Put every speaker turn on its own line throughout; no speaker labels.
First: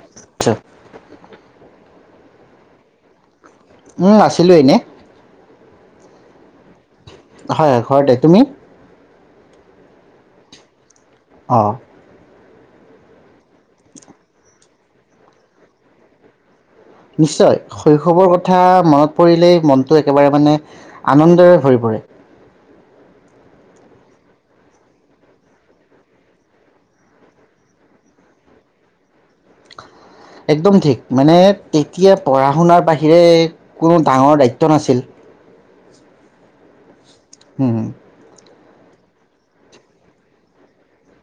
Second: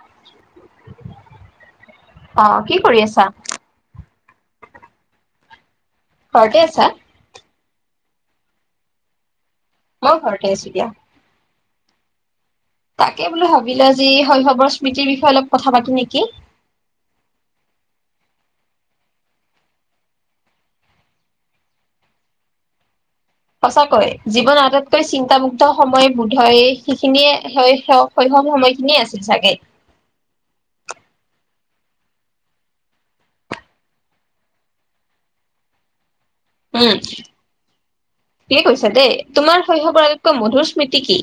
আচ্ছা।
অ কি কৰি আছা?
উম আছিলোঁ এনে,
ঘৰতে আছা?
হয় হয় ঘৰতে তুমি?
মই ঘৰতে আছো দিয়া।
অঁ।
তাকে বোলো ভাবিলো আজি শৈশৱৰ স্মৃতিৰ বিষয়ে অলপ কথা পাতো নেকি,
নিশ্চয় শৈশৱৰ কথা মনত পৰিলেই মনটো একেবাৰে মানে আনন্দৰে ভৰি পৰে,
সঁচাকৈ জীৱন আটাইতকৈ চিন্তামু্গ্ধ সময় বোধয়ে সেইখিনিয়ে শৈশৱ সময়খিনিয় আছিল চাগে।
একদম ঠিক মানে তেতিয়া পঢ়া শুনাৰ বাহিৰে কোনো ডাঙৰ দায়িত্ব নাছিল।
উম।
উম,
কি কৈছা দেই তোমাৰ শৈশৱোগ্য মধুৰ স্মৃতি কি?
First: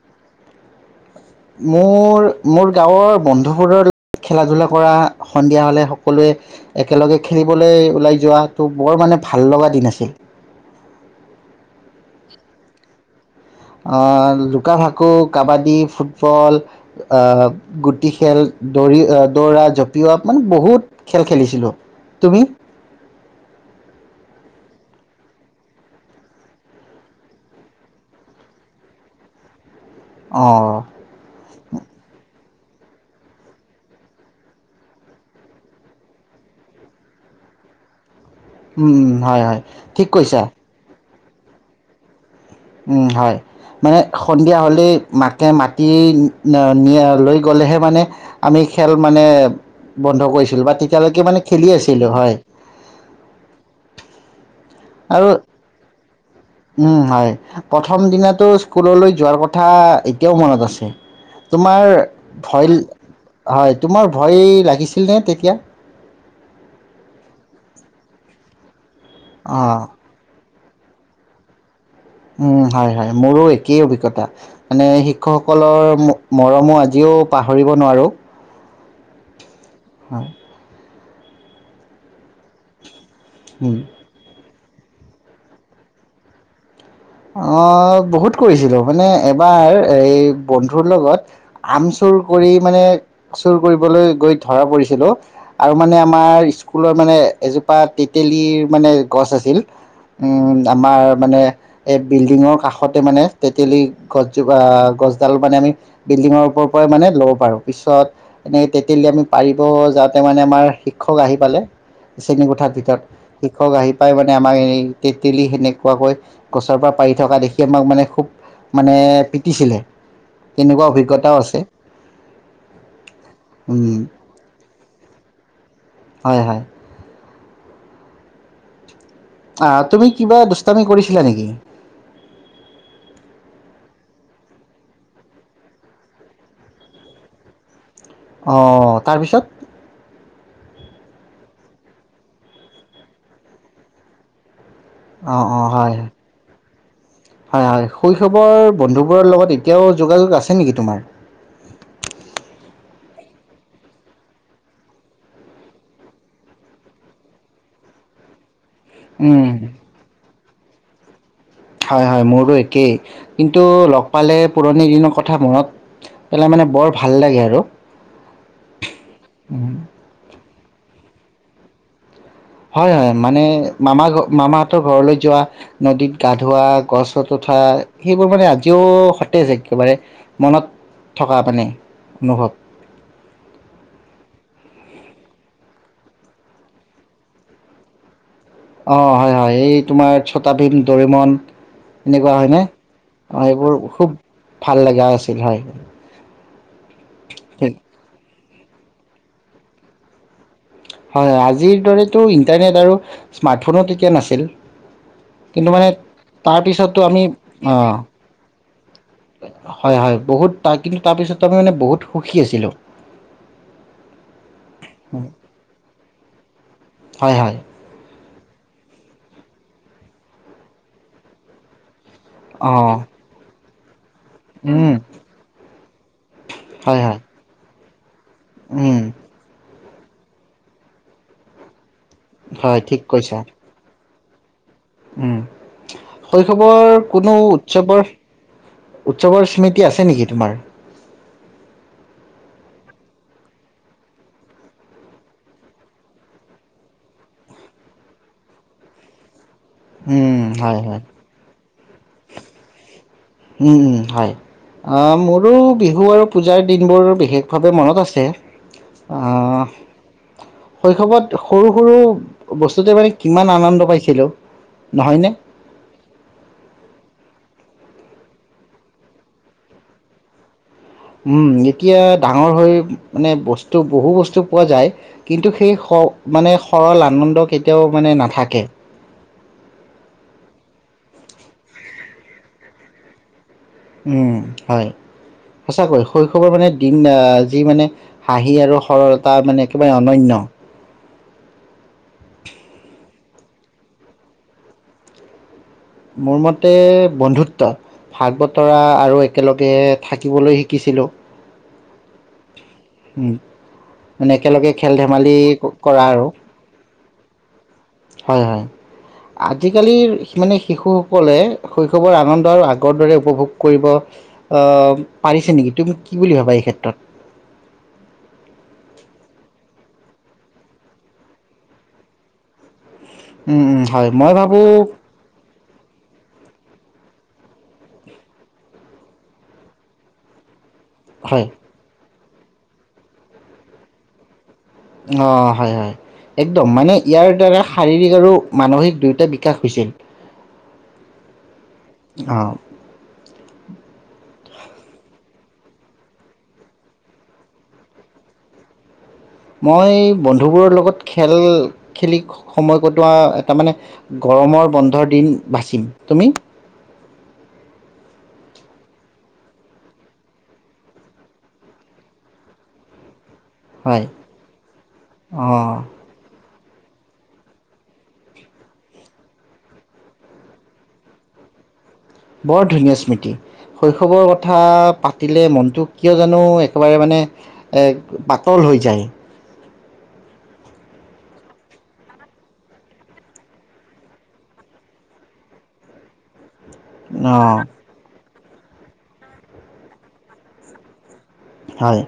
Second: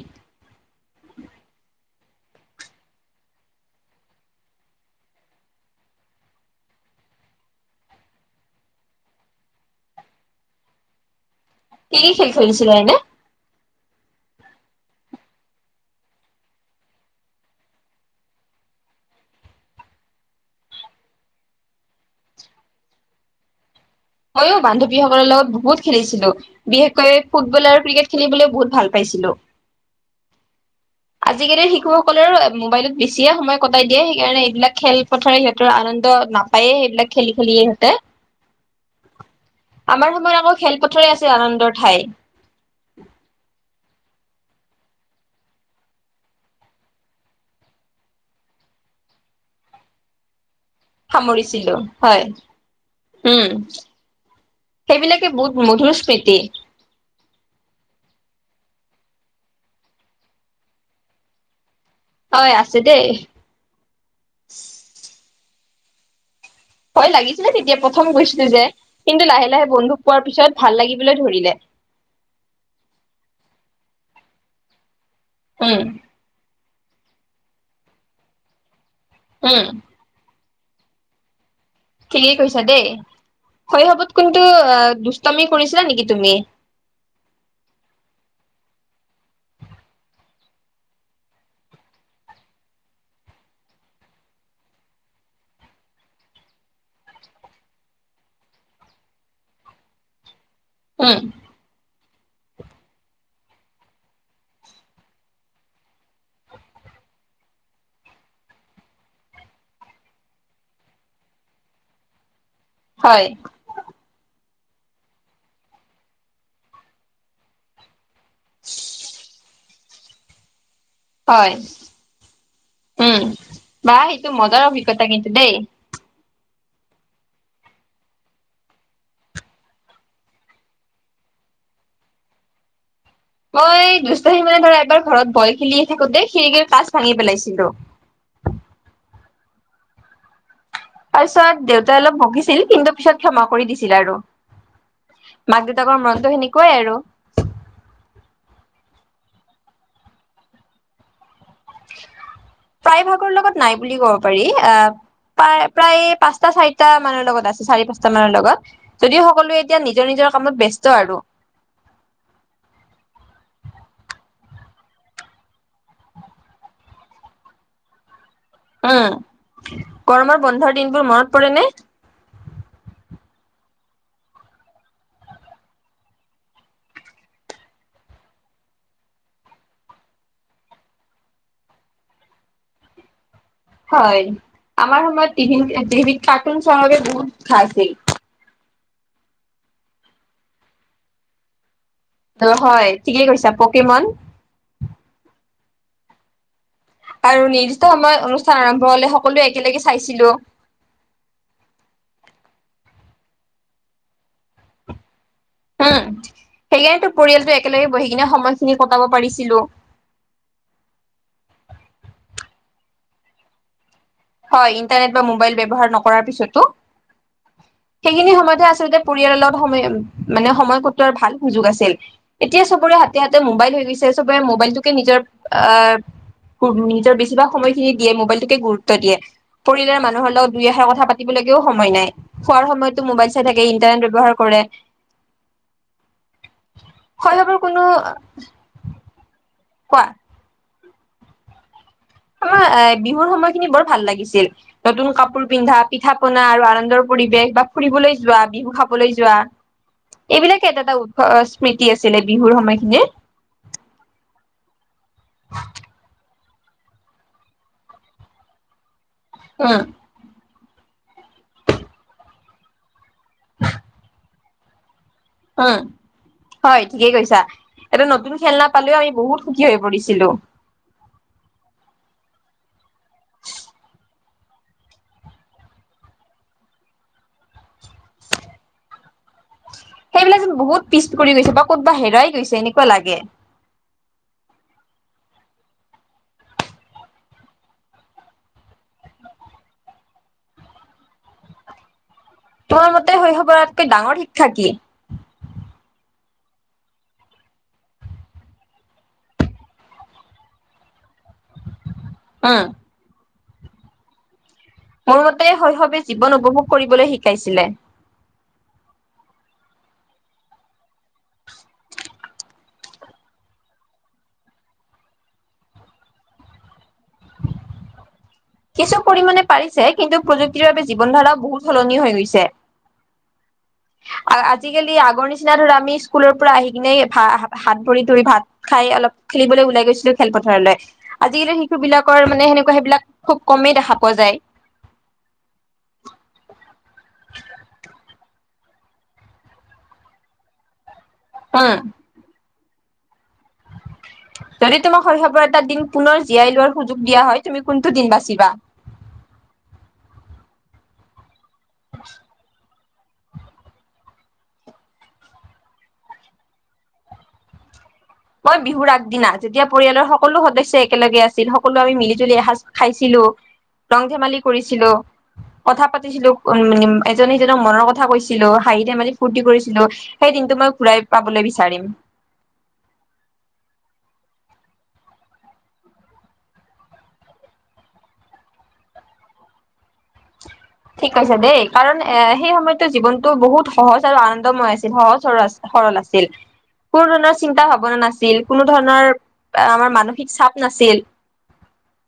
মোৰ মোৰ গাঁৱৰ বন্ধুবৰ্গৰ লগ খেলা ধূলা কৰা সন্ধিয়া হলে সকলোৱে একেলগে খেলিবলৈ ওলাই যোৱাাতটো বৰ মানে ভাল লগা দিন আছিল।
কি কি খেল খেলিছিলা এনে,
আহ লুকা ভাকু কাবাদী ফুটবল আহ গুটি খেল দৌৰি দৌৰা জপিওৱা মানে বহুত খেল খেলিছিলো তুমি।
মইো বান্ধৱীসকলৰ লগত বহুত খেলিছিলো বিশেষকৈ ফুটবল আৰু ক্ৰিকেট খেলিবলৈ বহুত ভাল পাইছিলো।
অঁ
আজিকালিৰ শিশুসকলৰো, মোবাইলত বেছিয়ে সময় কটাই দিয়ে সেইকাৰণে এইবিলাক খেলপথাৰ সিহঁতৰ আনন্দ নাপায়েই সেইবিলাক খেলি খেলিয়ে ইহঁতে,
হোম হোম হয় হয় ঠিক কৈছা।
আনন্দ ঠাই।
উম হয়। মানে সন্ধিয়া হ'লেই মাকে মাতি ন লৈ গ'লেহে মানে আমি খেল মানে বন্ধ কৰিছিলোঁ বাট।
সামৰিছিলো হয় উম সেইবিলাকে
আৰু
বহুত মধুৰ স্মৃতি।
উম হয় প্ৰথম দিনো স্কুললৈ যোৱাৰ কথা এতিয়াও মনত আছে তোমাৰ। তোমাৰ
হয়
ভয়
আছে দেই
হয় তোমাৰ ভয় লাগিছিল নে তেতিয়া?
ভয় লাগিছিলে তেতিয়া প্ৰথম গৈছিলো যে, কিন্তু লাহে
অ
লাহে বনধুপোৱাৰ পিছত ভাল লাগিবলৈ ধৰিলে।
উম হয় হয় মোৰো একেই অভিজ্ঞতা মানে হেই, শিক্ষক
উম
সকলৰ মৰমো আজি। আজিও পাহৰিব নোৱাৰোঁ।
উম।
হয়
ঠিকেই কৈছা দেই।
উম
শৈশৱত কিন্তু। অ দুষ্টামি কৰিছিলা নেকি তুমি?
অ বহুত কৰিছিলো মানে এবাৰ এই বন্ধুৰ লগত আম চুৰ কৰি মানে চুৰ কৰিবলৈ গৈ ধৰা পৰিছিলোঁ । আৰু মানে আমাৰ স্কুলৰ মানে এজোপা তেতেলীৰ মানে গছ আছিল উম। আমাৰ
উম
মানে। বিল্ডিঙৰ কাষতে মানে তেতেলি গছজোপা গছডাল মানে আমি বিল্ডিঙৰ ওপৰ পৰাই মানে ল'ব পাৰোঁ পিছত এনেকে তেতেলি আমি পাৰিব যাওঁতে মানে আমাৰ শিক্ষক আহি পালে। শ্ৰেনীকোঠাৰ ভিতৰত,
হয়
শিক্ষক আহি পাই মানে। মানে এই তেতেলী সেনেকুৱাকৈ। গছৰ পৰা পাৰি থকা দেখি আমাক মানে খুব। মানে পিটছিলে।
হয়, উম বা
উম,
সেইটো মজা অভিজ্ঞতা কিন্তু দেই।
হয় হয়। আহ! তুমি কিবা দুষ্টামি কৰিছিলা নেকি?
মই দুষ্টটাহি মানে ধৰা এবাৰ ঘৰত বল খেলি থাকোঁতে খিৰিকি গ্লাছ ভাঙি পেলাইছিলো।
অ তাৰপিছত।
তাৰপিছত দেউতাই অলপ বকিছিল কিন্তু পিছত ক্ষমা কৰি দিছিল আৰু।
অ'
মাক
অ' হয় হয়।
দেউতাকৰ মনতো সেনিক। কয় আৰু।
হয় হয় শৈশৱৰ বন্ধুবোৰৰ লগত এতিয়াও যোগাযোগ আছে নেকি তোমাৰ?
প্ৰায় ভাগৰ লগত নাই বুলি ক'ব পাৰি আহ প্ৰায় প্ৰায় পাঁচটা ছয়টা মানৰ লগত আছে চাৰি পাঁচটা মানৰ লগত। যদি
উম।
সকলোৱে এতিয়া নিজৰ নিজৰ কামত ব্যস্ত। ব্যস্ত আৰু।
হয় হয় মোৰো একেই কিন্তু লগ পালে পুৰণি দিনৰ কথা মনত পেলাই মানে বৰ ভাল লাগে আৰু।
উম গৰমৰ বন্ধৰ দিনবোৰ মনত। পৰে নে?
হয় হয় মানে মামা মামাহতৰ ঘৰলৈ যোৱা, নদীত গা ধোৱা, গছত উঠা সেইবোৰ মানে আজিও সতেজ একেবাৰে মনত থকা মানে অনুভৱ।
হয় আমাৰ সময়ত টিভি টিভিত কাৰ্টুন চোৱাৰ ভাৱে বহুত খচ আছিল।
অ হয় হয় এই তোমাৰ ছটাভিম, দৰিমন। এনেকুৱা হয়নে?
হয় ঠিকেই কৈছা
সেইবোৰ
পকেমন
খুব ভাল লগা আছিল হয়।
আৰু
ঠিক
নিদিষ্ট সময়ত অনু। স্থান আৰম্ভ হলে সকলোৱে একেলগে চাইছিলো।
হয় আজিৰ দৰেতো ইণ্টাৰনেট আৰু স্মাৰ্টফোনো তেতিয়া নাছিল। কিন্তু
উম
মানে তাৰপিছতো
সেইকাৰণে তোৰ
আমি
পৰিয়ালটো
অ
একেলগে বহি কিনে সময়
হয় হয় বহুত তাৰকিটিঙ তাৰ পিছতো। তাৰ মানে বহুত সুখী আছিলো
হয় ইন্টাৰনেট বা মোবাইল ব্যৱহাৰ নক কৰাৰ পিছতো
হয় হয়
সখিনি সময়তহে আচলতে পৰিয়ালৰ লগত সময় মানে সময় কটোৱাৰ ভাল সুযোগ আছিল এতিয়া
অ
চবৰে হাতে হাতে মোবাইল হৈ ত মবাইলটোকে
উম
নিজৰ
হয়
নিজৰ
হয়
বেছিভাগ সময়খিনি এ মোবাইলটো? ত
উম
দিয়ে পৰিয়ালৰ মানুহৰ লগত দুই এষা কথা পাতিবলৈকেও সময় নাই। খোৱাৰ
হয় ঠিক
সময়তো মোবাইল
কৈছা
চাই থাক ইটাৰনেট ব্যৱহাৰ। কৰে।
উম শৈশৱৰ কোনো উৎসৱৰ উৎসৱৰ স্মৃতি।
কোৱা
আছে নেকি তোমাৰ। [unintelligible] [unintelligible]
আাৰ এ বিহুৰ সময়খিনি বৰ ভাল লাগিছিল নতুন কাপোৰ পিন্ধা পিঠা পনা আৰু আনন্দৰ পৰিৱেশ বা ফুৰিবলৈ যোৱা বিহু খাবলৈ যোৱা।
উম
এইবিলাকে
হয়
এটা এটা
হয়
উৎসৱ স্মৃতি আছিলে বিহুৰ সময়খিনি।
হয় মোৰো বিহু আৰু পূজাৰ দিনবোৰ বিশেষভাৱে মনত আছে। আহ
উম
শৈশৱত সৰু সৰু বস্তুতে মানে কিমান আনন্দ পাইছিলো?
উম হয় ঠিকেই কৈছা? এটা নতুন খেলা পালেও আমি বহুত সুখী হৈ পৰিছিলো?
উম এতিয়া ডাঙৰ হৈ মানে বস্তু বহু বস্তু পোৱা যায় কিন্তু সেই মানে সৰল আনন্দ কেতিয়াও মানে নাথাকে।
সেইবিলাক যেন বহুত পিছ পৰি গৈছে বা ক'তবা হেৰাই গৈছে এনেকুৱা লাগে।
উম হয় সঁচাকৈ শৈশৱৰ মানে দিন আহ যি মানে হাঁহি আৰু সৰলতা মানে একেবাৰে অননয়।
তোমাৰ মতে শৈশৱ আতকৈ ডাঙৰ শিক্ষা কি।
মোৰ মতে বন্ধুত্ব ভাগ বতৰা আৰু একেলগে থাকিবলৈ শিকিছিলো?
উম
উ মানে। একেলগে খেল
মোৰ
ধেমালি কৰা আৰু।
কাইছিলে?
আজি কালি মানে শিশুসকলে শৈশৱৰ আনন্দ আৰু আগৰ দ উপভোগ কৰিব আহ পাৰিছে নেকি তুমি কি বুলি ভাবা এই ক্ষেত্ৰত।
কিছু পৰিমাণে পাৰিছে কিন্তু প্ৰযুক্তিৰ বাবে জীৱন ধাৰাও বহুত সলনি হৈ গৈছে?
হয় মই ভাবোঁ।
আজিকালি আগৰ নিচিনা ধৰা আমি স্কুলৰ পৰা আহি কিনে ভ হাত ভৰি ধৰি ভাত খাই অলপ খেলিবলৈ ওলাই গৈছিলো খেলপথাৰলৈ।
হয়
আজিৰে শিশুবিলাক? মানে সেনেকা সেইবিলাক। খুব কমেই দেখা পোৱা যায়।
অ হয় হয় একদম মানে ইয়াৰ দ্বাৰা শাৰীৰিক আৰু মানসিক দুয়োটা বিকাশ হৈছিল?
উম
অ [unintelligible] [unintelligible]
যদি তোমাক শৈশৱৰ এটা দিন পুনৰ জীয়াই লোৱাৰ সুযোগ দিয়া হয় তুমি কোনটো দিন বাচিবা।
মই বন্ধুবোৰৰ লগত খেল খেলি সময় কটোৱা এটা মানে গৰমৰ বন্ধৰ দিন বাচিম তুমি।
মই বিহুৰ আগদিনা যেতিয়া পৰিয়ালৰ সকলো সদস্যয় একেলগে আছিল সকলো আমি মিলিজুলি এসাঁজ খাইছিলোঁ?
হয়
ৰং ধেমালি কৰিছিলো
অ
কথা পাতিছিলো? মই এজন সিজনক মনৰ কথা কৈছিলো হাঁহি ধেমালিত ফূুৰ্তি কৰিছিলো সেই দিনটো মই ঘূৰাই পাবলৈ বিচাৰিম
বৰ ধুনীয়া স্মৃতি শৈশৱৰ কথা পাতিলে মনটো কিয় জানো একেবাৰে মানে পাতল হৈ যায়
ঠিক কৈছে দেই কাৰণ এ সেই সময়তো জীৱনতটো বহুত সহজ আৰু আনন্দময় আছিল সহজ সৰল সৰল আছিল কোনো ধৰণৰ চিন্তা
অঁ
ভাৱনা নাছিল কোনো ধৰণৰ আমাৰ মানসিক চাপ নাছিল
হয়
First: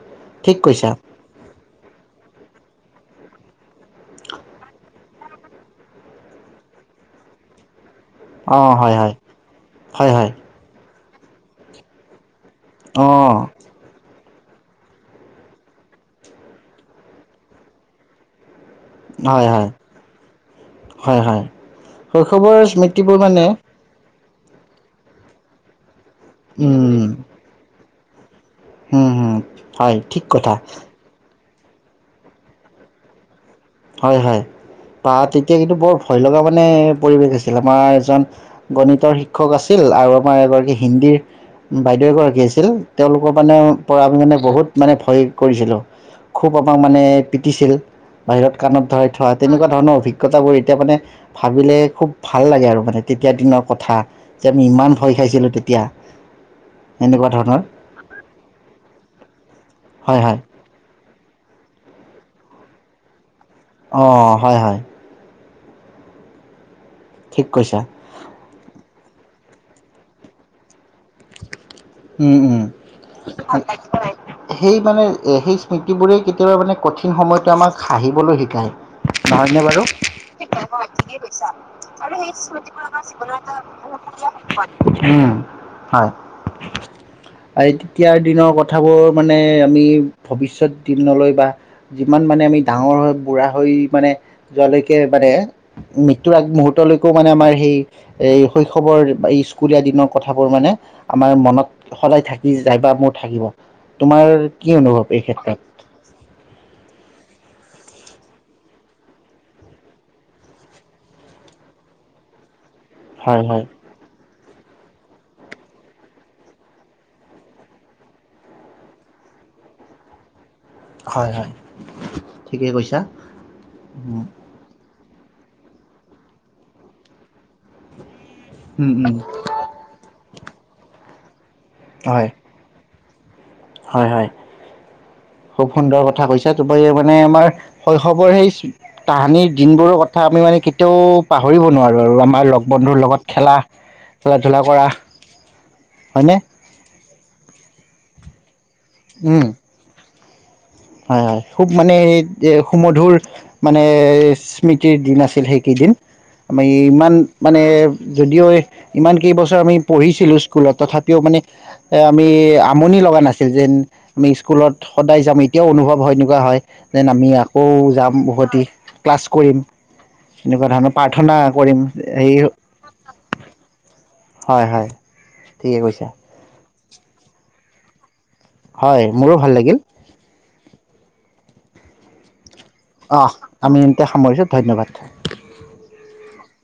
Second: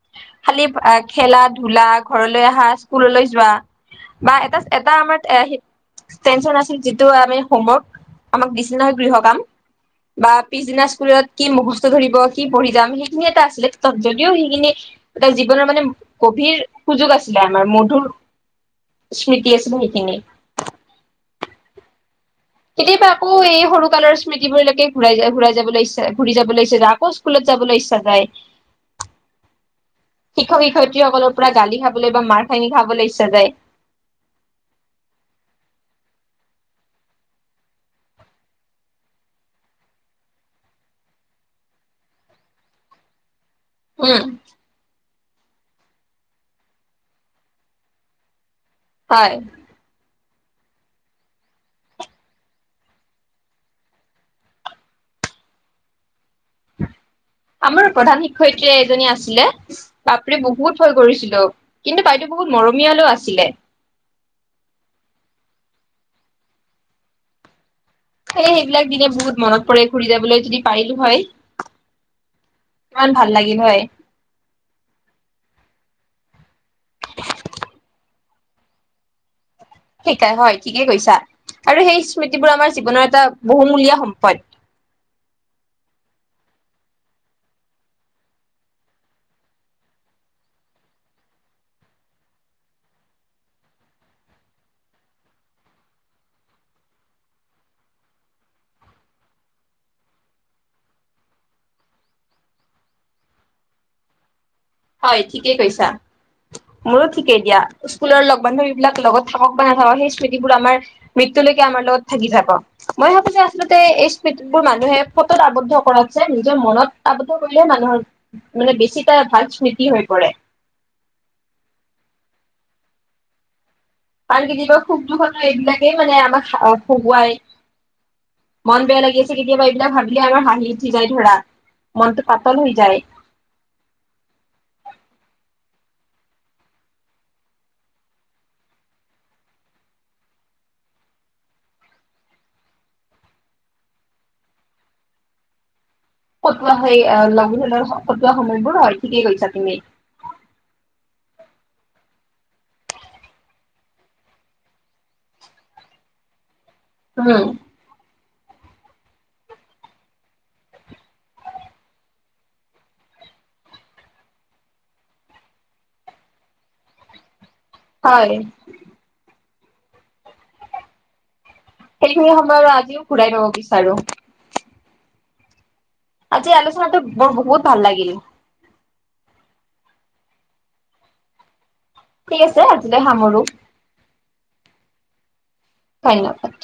ঠিক
খালি
কৈছা
খেলাত ধোলা ঘৰলৈ অহা স্কুললৈ বা এ এটা আমাৰ টেনচন আছিল যিটো আমি হোমৱৰ্ক আমাক
অঁ
দিছিল নহয়
হয়
গৃহ
হয়
কাম
হয় হয়
বা পিছদিনা স্কুলত কি মুখস্ত ধৰিব কি পঢ়ি যাম সেইখিনিয়ে
অঁ
এটাছিলে ত যদিও সেইখিনি এটা জীৱনৰ মানে গভীৰ সুযোগ আছিলে আমাৰ মধুৰ
হয়
স্মৃতি
হয়
আছিলে সেইখিনি
হয় হয় শৈশৱৰ
কেতিয়াবা
স্মৃতিবোৰ
আকৌ
মানে
এই সৰু কালৰ স্মৃতিবোৰলৈকে ঘূৰাই যায় ঘুৰা যাবলৈ ইচ্ছে ঘুৰি যাবলৈ ইচ্ছা যে আকৌ স্কুলত যাবলৈ ইচ্ছা যাই
উম হম হয় ঠিক কথা
পুৰা গালি খাবলৈ বা মাৰ খানি খাবলৈ ইচ্ছা যায়
হয় হয় বা তেতিয়া কিন্তু বৰ ভয় লগা মানে পৰিৱেশ আছিল আমাৰ এজন গণিতৰ শিক্ষক আছিল আৰু আমাৰ এগৰাকী হিন্দীৰ বাইদেউ এগৰাকী আছিল তেওঁলোকক মানে পৰা
উম
মানে বহুত মানে ভয় কৰিছিলোঁ খুব আমাক মানে পিটিছিল বাহিৰত কানত ধৱাই থোৱা
হয়
তেনেকোৱা ধৰণৰ অভিকগতা অভিজ্ঞতাবোৰ এতিয়া মানে ভাবিলে খুব ভাল লাগে আৰু মানে তেতিয়াৰ দিনৰ কথা যে আমি ইমান ভয় খাইছিলো তেতিয়া এনেকুৱা ধৰণৰ
আমাৰ প্ৰধান শিক্ষয়িত্ৰী এজনী আছিলে
হয় হয়
বাপৰে বহুত ভয় কৰিছিলো কিন্তু বাইদেউ বহুত মৰমীয়ালৈ আছিলে
অ হয় হয়। ঠিক কৈছা।
স সেইবিলাক দিনে বহুত মনত পৰে ঘূৰি যাবলৈ যদি। পাৰিলো হয়
উম উম
কিমান ভাল লাগিল হয়
সেই মানে এ সেই স্মৃতি। বোৰে কেতিয়াবা মানে কঠিন সময়ত আমাক হাঁহিবলৈ শিকায়। নহয়নে বাৰু
শিকাই হয় ঠিকেই
থিকেই কৈছা আৰু সেই স্মৃতিবোৰ আমাৰ জীৱনৰ এটা বহুমুলীয়া সম্পদ হয় আৰু তেতিয়াৰ দিনৰ কথাবোৰ মানে আমি ভবিষ্যত দিন নলৈ বা যিমান মানে আমি ডাঙৰ হৈ বুঢ়া হৈ মানে যোৱালৈকে মানে মৃত্যুৰ আগমহুৰ্তলৈকেও মানে আমাৰ সেই এই শৈশৱৰ স্কুলীয়া দিনৰ কথাবোৰ মানে। আমাৰ মনত সদায় থাকি যাই বা মোৰ থাকিব তোমাৰ। কি অনুভৱ
হয়
এই
ঠিকেই
ক্ষেত্ৰত?
কৈছা, মোৰো ঠিকেই দিয়া। স্কুলৰ লগ বান্ধৱীবিলাক লগত থাকক বা নাথাকক, সেই স্মৃতিবোৰ আমাৰ মৃত্যুলৈকে আমাৰ লগত থাকি যাব। মই ভাবো যে
হয়, হয়,
আচলতে এই বোৰ মানুহে ফটোত আৱদ্ধ কৰাতছে নিজৰ মনত আৱদ্ধ কৰিলেহে মানুহৰ মানে বেছি এটা ভাল। স্মৃতি হৈ পৰে।
হয়, হয় ঠিকেই কৈছা। উম,
কালি কি দিবস? সুখ, দুখনো এইবিলাকেই মানে আমাক হহুৱাই মন
উম,
বেয়া
উম,
লাগি আছে, কেতিয়াবা এইবিলাক ভাবিলে আমাৰ ভ। ঠিক, ঠিকেই ধৰা। মনটো
হয়।
পাতল হৈ যায়।
হয়, হয় খুব সুন্দৰ কথা কৈছা, তুমি মানে আমাৰ শৈশৱৰ সেই তাহানিৰ দিনবোৰৰ কথা আমি মানে কেতিয়াও পাহৰিব নোৱাৰোঁ, আৰু আমাৰ লগ বন্ধুৰ লগত খেলা, খেলা- ধূলা কৰা। হয়নে
কটোৱা হৈয়ে লগ বন্ধুৰ লগত পোৱা সময়বোৰ অ, ঠিকে কৈছা তুমি।
অ খুব মানে সুমধুৰ মানে স্মৃতিৰ দিন আছিল, সেইকেইদিন। আমাৰ ইমান
উম
মানে। যদিও, ইমান কেইবছৰ আমি পঢ়িছিলোঁ, স্কুলত তথাপিও মানে আমি আমনি লগা নাছিল, যেন আমি স্কুলত সদায় যামে। এতিয়াও অনুভৱ হয়, এনেকুৱা হয় যেন আমি। অ যাম
হয়।
উভতি ক্লাছ কৰিম। এনেকুৱা ধৰণৰ প্ৰাৰ্থনা। কৰিম
সেইখিনি,
হেৰি
সময় আৰু আজিও ঘূৰাই ল'ব বিচাৰো।
হয় -হয়। ঠিকে কৈছা।
মইতো বহুত ভাল লাগিল।
হয়, মোৰো ভাল লাগিল।
ঠিক আছে [unintelligible]
অহ,
সামৰো
আমি এয়া সামৰিছোঁ ধন্যবাদ।
ধন্যবাদ।